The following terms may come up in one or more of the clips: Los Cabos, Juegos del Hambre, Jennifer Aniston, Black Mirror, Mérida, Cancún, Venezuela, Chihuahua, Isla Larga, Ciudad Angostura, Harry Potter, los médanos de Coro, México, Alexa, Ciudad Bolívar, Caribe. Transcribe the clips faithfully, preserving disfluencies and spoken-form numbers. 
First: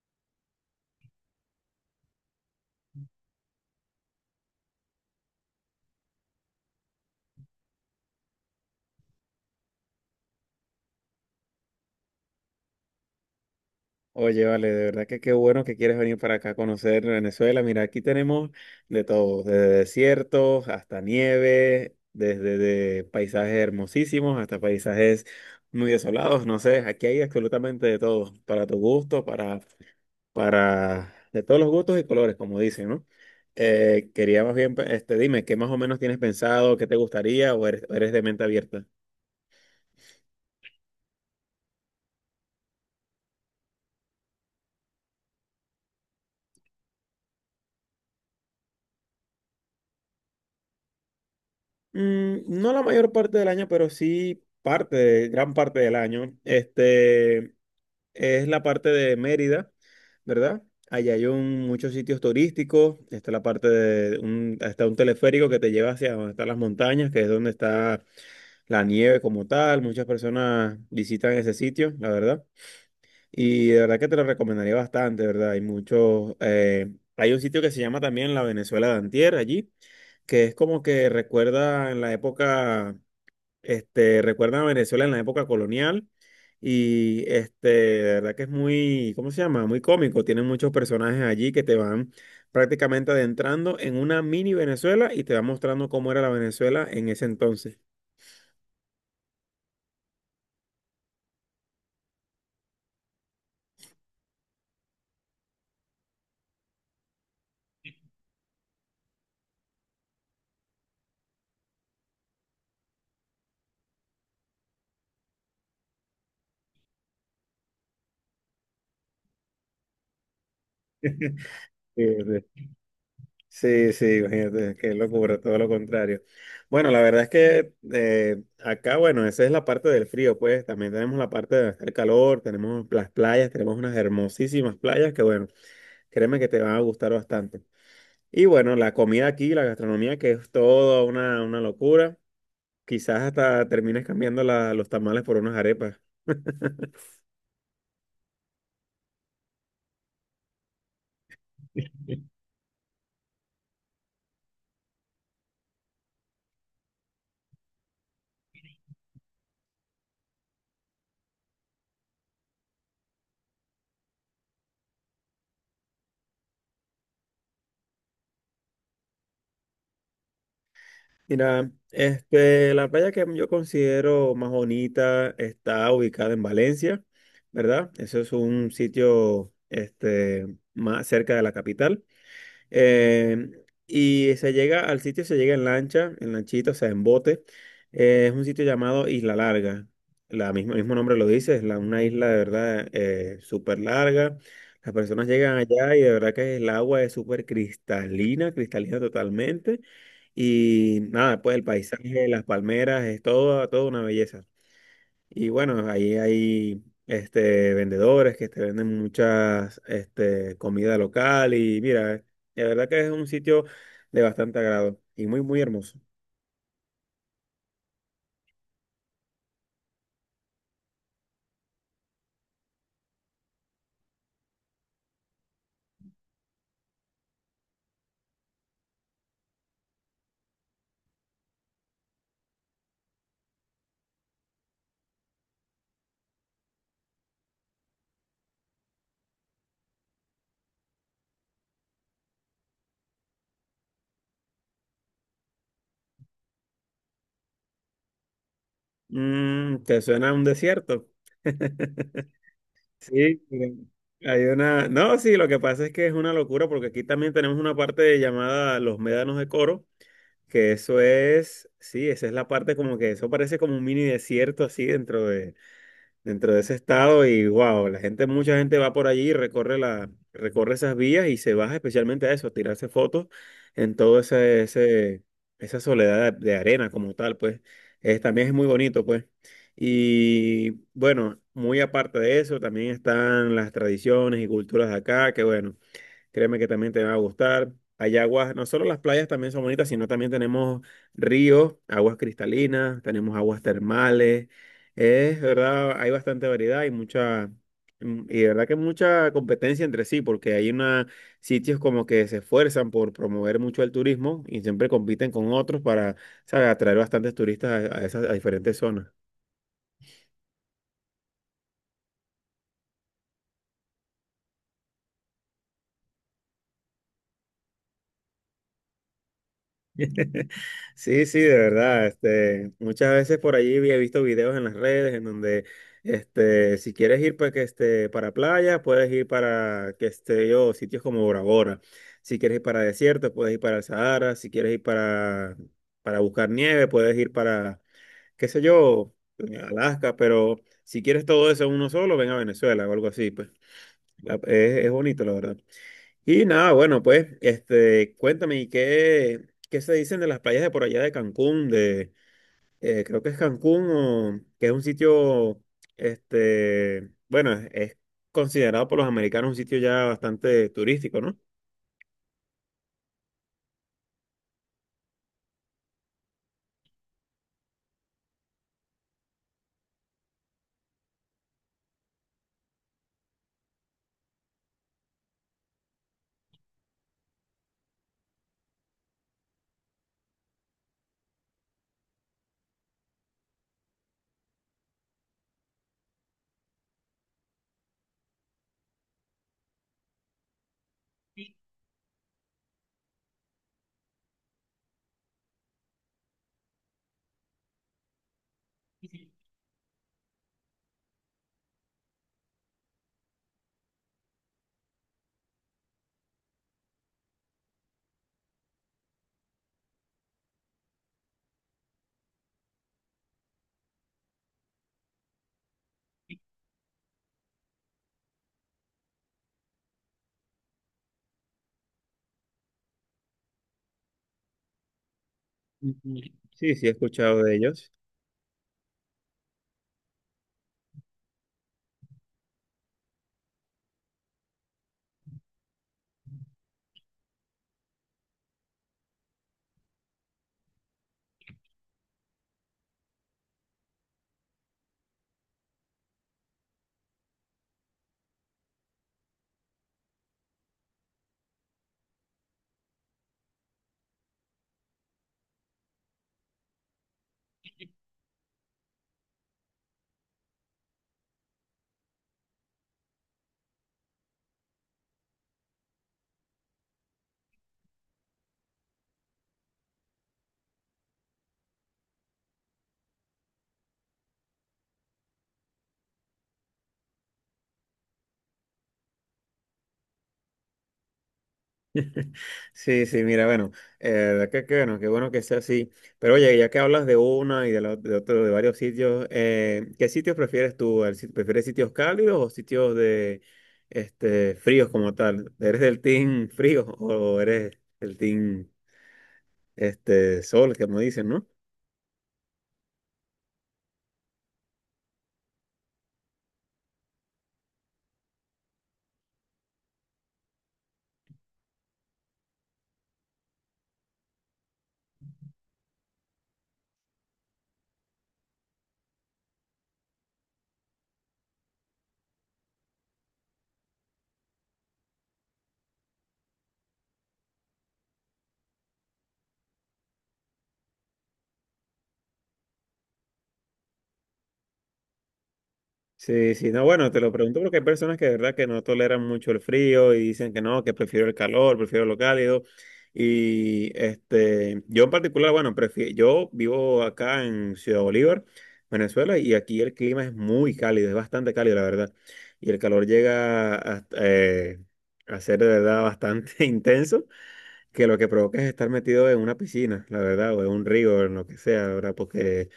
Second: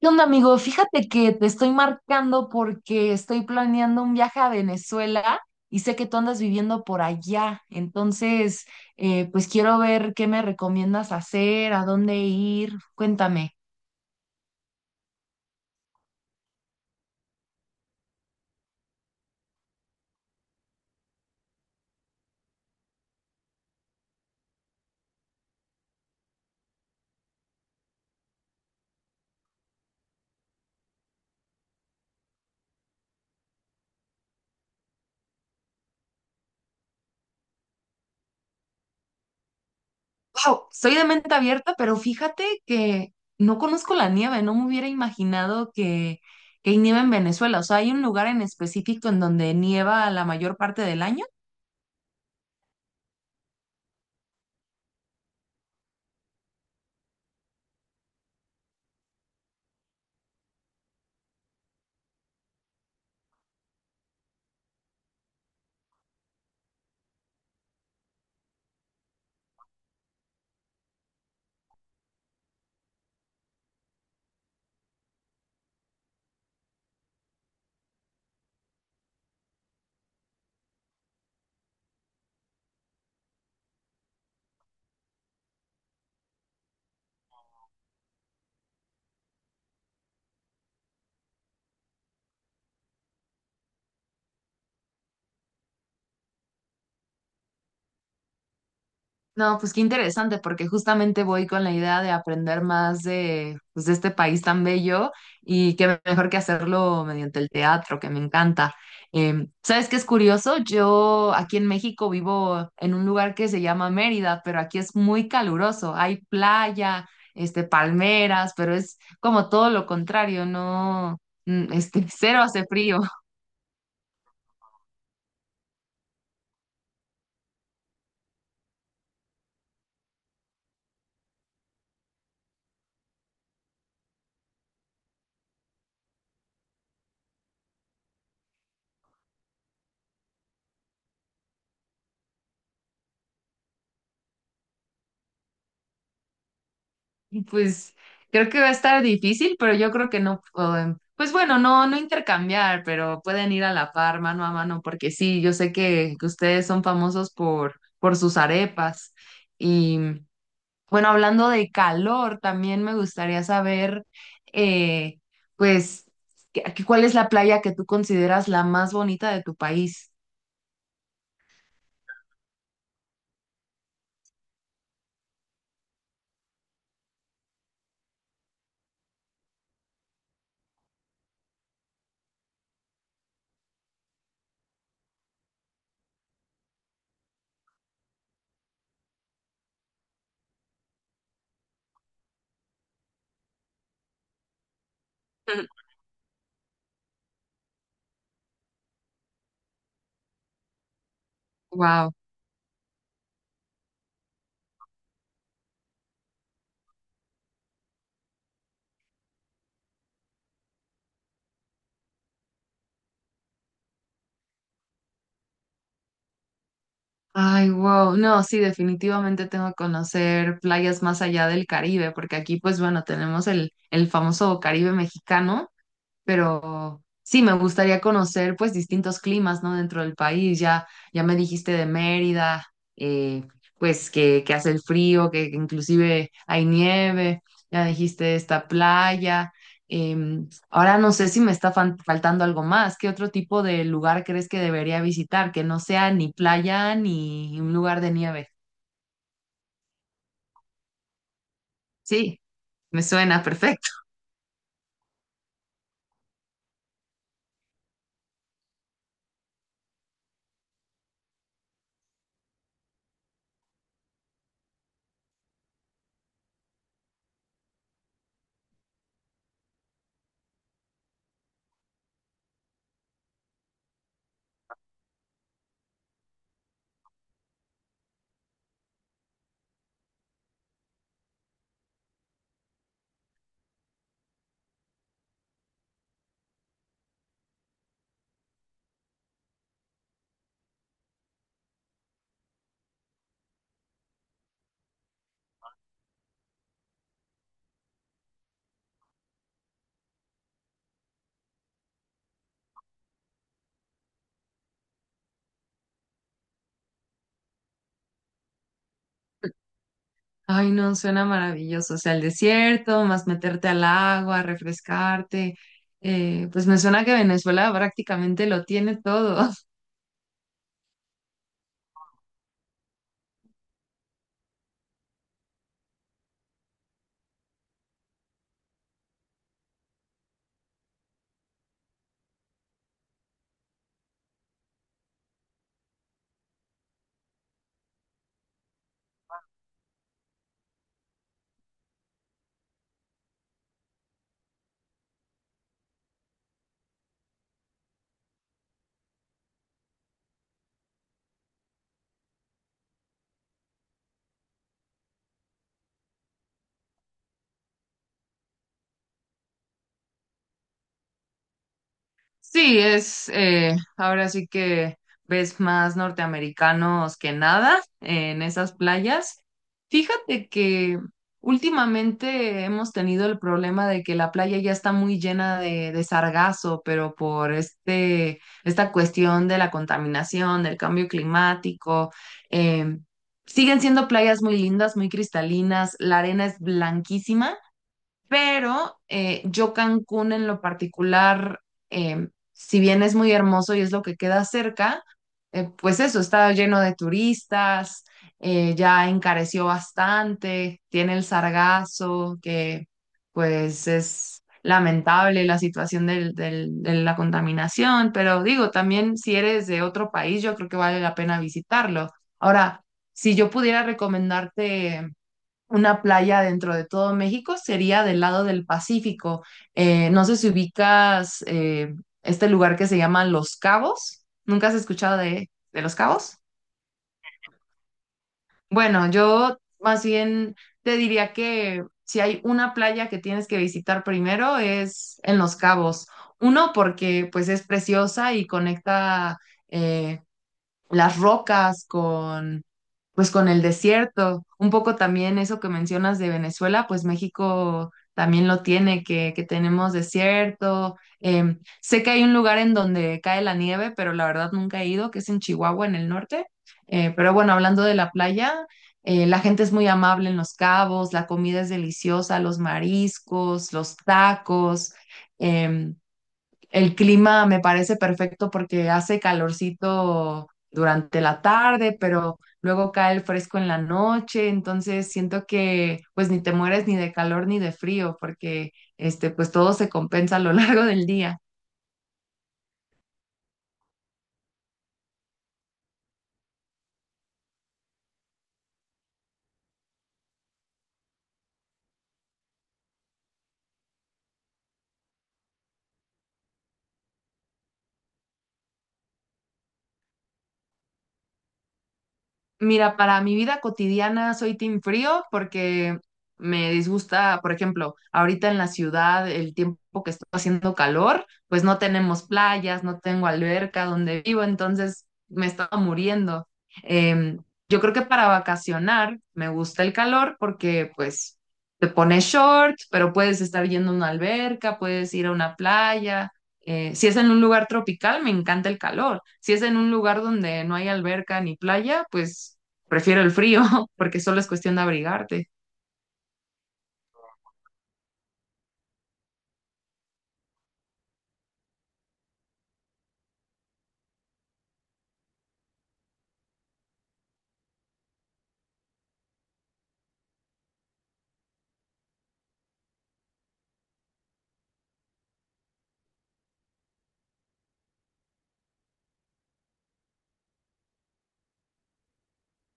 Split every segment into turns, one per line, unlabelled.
¿Qué onda, amigo? Fíjate que te estoy marcando porque estoy planeando un viaje a Venezuela y sé que tú andas viviendo por allá. Entonces, eh, pues quiero ver qué me recomiendas hacer, a dónde ir. Cuéntame.
Oye, vale, de verdad que qué bueno que quieres venir para acá a conocer Venezuela. Mira, aquí tenemos de todo, desde desiertos hasta nieve, desde de paisajes hermosísimos hasta paisajes muy desolados, no sé, aquí hay absolutamente de todo, para tu gusto, para, para, de todos los gustos y colores, como dicen, ¿no? Eh, quería más bien, este, dime, ¿qué más o menos tienes pensado, qué te gustaría o eres, o eres de mente abierta?
Wow, soy de mente abierta, pero fíjate que no conozco la nieve. No me hubiera imaginado que, que hay nieve en Venezuela. O sea, ¿hay un lugar en específico en donde nieva la mayor parte del año?
Mm, no la mayor parte del año, pero sí parte, de- gran parte del año. Este es la parte de Mérida, ¿verdad? Allá hay un- muchos sitios turísticos. Está la parte de un, está un teleférico que te lleva hacia donde están las montañas, que es donde está la nieve como tal. Muchas personas visitan ese sitio, la verdad. Y de verdad que te lo recomendaría bastante, ¿verdad? Hay muchos, eh, hay un sitio que se llama también la Venezuela de Antier allí, que es como que recuerda en la época, este, recuerda a Venezuela en la época colonial y este, de verdad que es muy, ¿cómo se llama? Muy cómico. Tienen muchos personajes allí que te van prácticamente adentrando en una mini Venezuela y te va mostrando cómo era la Venezuela en ese entonces.
No, pues qué interesante, porque justamente voy con la idea de aprender más de, pues, de este país tan bello y qué mejor que hacerlo mediante el teatro, que me encanta. Eh, ¿sabes qué es curioso? Yo aquí en México vivo en un lugar que se llama Mérida, pero aquí es muy caluroso. Hay playa, este, palmeras, pero es como todo lo contrario, no, mm,
Sí,
este, cero
sí.
hace frío.
Sí, sí, imagínate, qué locura, todo lo contrario. Bueno, la verdad es que eh, acá, bueno, esa es la parte del frío, pues también tenemos la parte de hacer calor, tenemos las playas, tenemos unas hermosísimas playas que, bueno, créeme que te van a gustar bastante. Y bueno, la comida aquí, la gastronomía, que es toda una, una locura. Quizás hasta termines cambiando la- los tamales por unas arepas.
Pues creo que va a estar difícil, pero yo creo que no, eh, pues bueno, no, no intercambiar, pero pueden ir a la par, mano a mano, porque sí, yo sé que, que ustedes son famosos por, por sus arepas. Y bueno, hablando de calor, también me gustaría saber, eh, pues, ¿qué- qué- ¿cuál es la playa que tú consideras la más bonita de tu país?
Mira, este, la playa que yo considero más bonita está ubicada en Valencia, ¿verdad? Eso es un sitio, este, más cerca de la capital. Eh, y se llega al sitio, se llega en lancha, en lanchita, o sea, en bote. Eh, es un sitio llamado Isla Larga. La misma, el mismo nombre lo dice, es la- una isla de verdad eh, súper larga. Las personas llegan allá y de verdad que el agua es súper cristalina, cristalina totalmente. Y nada, pues el
Wow.
paisaje, las palmeras, es todo, toda una belleza. Y bueno, ahí hay este, vendedores que te venden muchas este, comida local y mira, la verdad que es un sitio de bastante agrado y muy, muy hermoso.
Ay, wow. No, sí, definitivamente tengo que conocer playas más allá del Caribe, porque aquí, pues bueno, tenemos el, el famoso Caribe mexicano, pero sí, me gustaría conocer pues distintos climas, ¿no? Dentro del país, ya, ya me dijiste de Mérida, eh, pues que, que hace el frío, que, que inclusive hay nieve, ya dijiste de esta playa. Em, ahora no sé si me está fan- faltando algo más. ¿Qué otro tipo de lugar crees que debería visitar? Que no sea ni playa ni un lugar de nieve.
Mm, ¿te suena un desierto?
Sí, me
Sí,
suena
mira,
perfecto.
hay una... No, sí, lo que pasa es que es una locura porque aquí también tenemos una parte llamada los médanos de Coro, que eso es, sí, esa es la parte como que eso parece como un mini desierto así dentro de... dentro de ese estado y wow, la gente, mucha gente va por allí y recorre la, recorre esas vías y se baja especialmente a eso, a tirarse fotos en todo ese, ese, esa soledad de, de arena como tal, pues es, también es muy bonito, pues. Y bueno, muy aparte de eso, también están las tradiciones y culturas de acá, que bueno. Créeme que también te va a gustar. Hay aguas, no solo las playas también son bonitas, sino también tenemos ríos, aguas cristalinas, tenemos aguas termales. Es verdad, hay bastante variedad y mucha, mm, y de verdad que mucha competencia entre sí, porque hay una, sitios como que se esfuerzan por promover mucho el turismo y siempre compiten con otros para, ¿sabes? Atraer bastantes turistas a a esas a diferentes zonas.
Ay, no, suena maravilloso. O sea, el desierto, más meterte al agua, refrescarte. Eh, pues me suena que Venezuela prácticamente lo tiene todo.
Sí, sí, de verdad. Este, muchas veces por allí había visto videos en las redes en donde, este, si quieres ir para que este, para playa, puedes ir para que esté yo sitios como Bora Bora. Si quieres ir para desierto, puedes ir para el Sahara. Si quieres ir para para buscar nieve, puedes ir para qué sé yo, Alaska. Pero si quieres todo eso en uno solo, ven a Venezuela o algo así. Pues La- es, es bonito, la verdad. Y nada, bueno, pues, este, cuéntame, ¿y qué, qué se dicen de las playas de por allá de Cancún? De, eh, creo que es Cancún, o, que es un sitio, este, bueno, es, es considerado por los americanos un sitio ya bastante turístico, ¿no?
Sí, es eh, ahora sí que ves más norteamericanos que nada en esas playas. Fíjate que últimamente hemos tenido el problema de que la playa ya está muy llena de, de sargazo, pero por este, esta cuestión de la contaminación, del cambio climático, em, siguen siendo playas muy lindas, muy cristalinas, la arena es blanquísima pero eh, yo Cancún en lo particular, eh, si bien es muy hermoso y es lo que queda cerca, eh, pues eso, está lleno de turistas, eh, ya encareció bastante, tiene el sargazo, que pues es lamentable la situación del- del- de la contaminación, pero digo, también si eres de otro país, yo creo que vale la pena visitarlo. Ahora, si yo pudiera recomendarte una playa dentro de todo México sería del lado del Pacífico. Eh, no sé si ubicas eh, este lugar que se llama Los Cabos. ¿Nunca has escuchado de, de Los Cabos?
Sí, sí, he escuchado de ellos.
Bueno, yo más bien te diría que si hay una playa que tienes que visitar primero es en Los Cabos. Uno, porque pues es preciosa y conecta eh, las rocas pues con el desierto. Un poco también eso que mencionas de Venezuela, pues México también lo tiene, que, que tenemos desierto. Em, sé que hay un lugar en donde cae la nieve, pero la verdad nunca he ido, que es en Chihuahua, en el norte. Eh, pero bueno, hablando de la playa, eh, la gente es muy amable en Los Cabos, la comida es deliciosa, los mariscos, los tacos. Em, el clima me parece perfecto porque hace calorcito durante la tarde, pero luego cae el fresco en la noche, entonces siento que pues ni te mueres ni de calor ni de frío porque este pues todo se compensa a lo largo del día.
Sí, sí, mira, bueno, eh, de verdad que, que bueno, qué bueno que sea así. Pero oye, ya que hablas de una y de, la- de otro, de varios sitios, eh, ¿qué sitios prefieres tú? ¿El sit- ¿Prefieres sitios cálidos o sitios de este fríos como tal? ¿Eres del team frío o eres del team este sol, como dicen, ¿no?
Mira, para mi vida cotidiana soy team frío porque me disgusta, por ejemplo, ahorita en la ciudad, el tiempo que está haciendo calor, pues no tenemos playas, no tengo alberca donde vivo, entonces me estaba muriendo. Em, yo creo que para vacacionar me gusta el calor porque pues te pones shorts, pero puedes estar yendo a una alberca, puedes ir a una playa. Eh, si es en un lugar tropical, me encanta el calor. Si es en un lugar donde no hay alberca ni playa, pues prefiero el frío, porque solo es cuestión de abrigarte.
Sí, sí, no, bueno, te lo pregunto porque hay personas que de verdad que no toleran mucho el frío y dicen que no, que prefiero el calor, prefiero lo cálido. Y este, yo en particular, bueno, prefi- yo vivo acá en Ciudad Bolívar, Venezuela, y aquí el clima es muy cálido, es bastante cálido, la verdad. Y el calor llega a, eh, a ser de verdad bastante intenso, que lo que provoca es estar metido en una piscina, la verdad, o en un río, en lo que sea, la ¿verdad? Porque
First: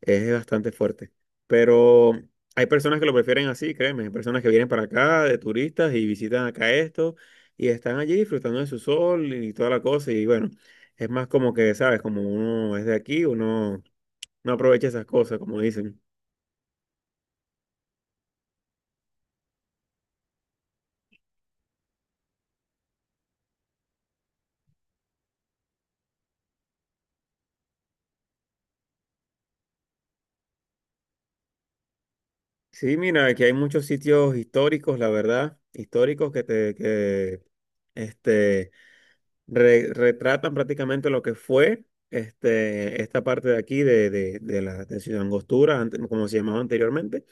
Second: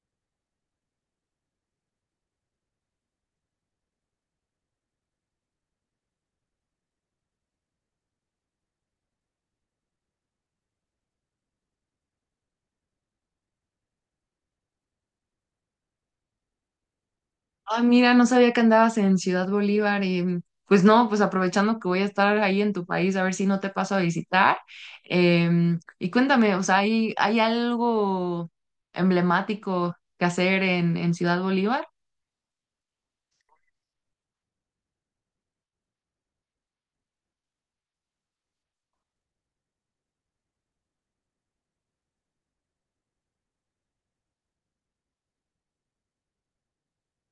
es bastante fuerte. Pero hay personas que lo prefieren así, créeme. Hay personas que vienen para acá de turistas y visitan acá esto y están allí disfrutando de su sol y toda la cosa. Y bueno, es más como que, ¿sabes? Como uno es de aquí, uno no aprovecha esas cosas, como dicen.
Ah, mira, no sabía que andabas en Ciudad Bolívar y pues no, pues aprovechando que voy a estar ahí en tu país, a ver si no te paso a visitar. Em, y cuéntame, o sea, ¿hay, hay algo emblemático que hacer en, en Ciudad Bolívar?
Sí, mira, aquí hay muchos sitios históricos, la verdad, históricos que te, que, este, re- retratan prácticamente lo que fue este, esta parte de aquí de, de, de la de Ciudad Angostura, ante- como se llamaba anteriormente.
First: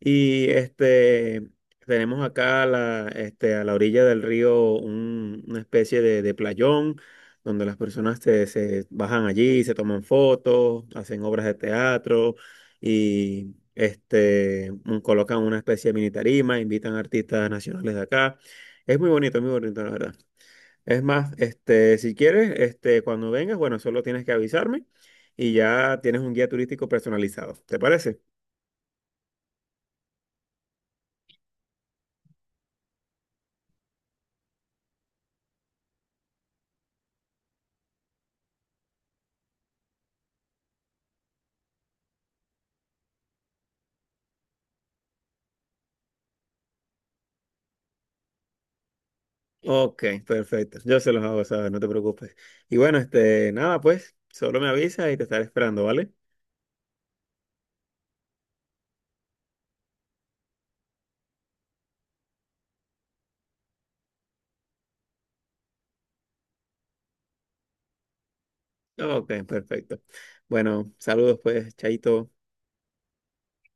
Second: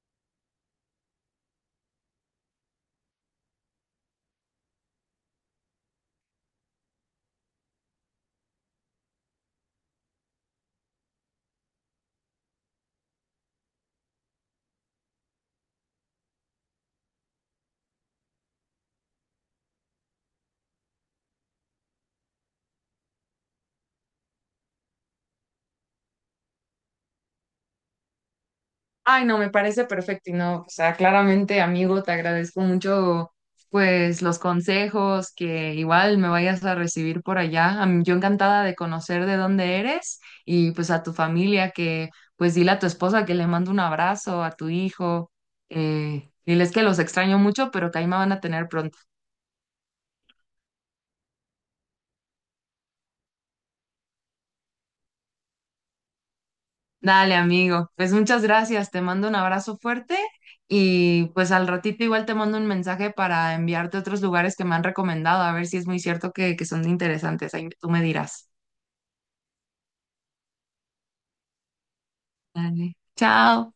Y este, tenemos acá a la, este, a la orilla del río un- una especie de, de playón donde las personas se, se bajan allí, se toman fotos, hacen obras de teatro y este, un- colocan una especie de mini tarima, invitan artistas nacionales de acá. Es muy bonito, muy bonito, la verdad. Es más, este, si quieres, este, cuando vengas, bueno, solo tienes que avisarme y ya tienes un guía turístico personalizado. ¿Te parece?
Ay, no, me parece perfecto y no, o sea, claramente, amigo, te agradezco mucho, pues, los consejos que igual me vayas a recibir por allá. A mí- yo encantada de conocer de dónde eres y pues a tu familia que, pues, dile a tu esposa que le mando un abrazo, a tu hijo, eh, diles que los extraño mucho, pero que ahí me van a tener pronto.
Ok, perfecto. Yo se los hago saber, no te preocupes. Y bueno, este, nada, pues, solo me avisa y te estaré esperando, ¿vale?
Dale, amigo. Pues muchas gracias. Te mando un abrazo fuerte y pues al ratito igual te mando un mensaje para enviarte otros lugares que me han recomendado, a ver si es muy cierto que, que son interesantes. Ahí tú me dirás.
Ok, perfecto. Bueno, saludos, pues, Chaito.
Dale. Chao.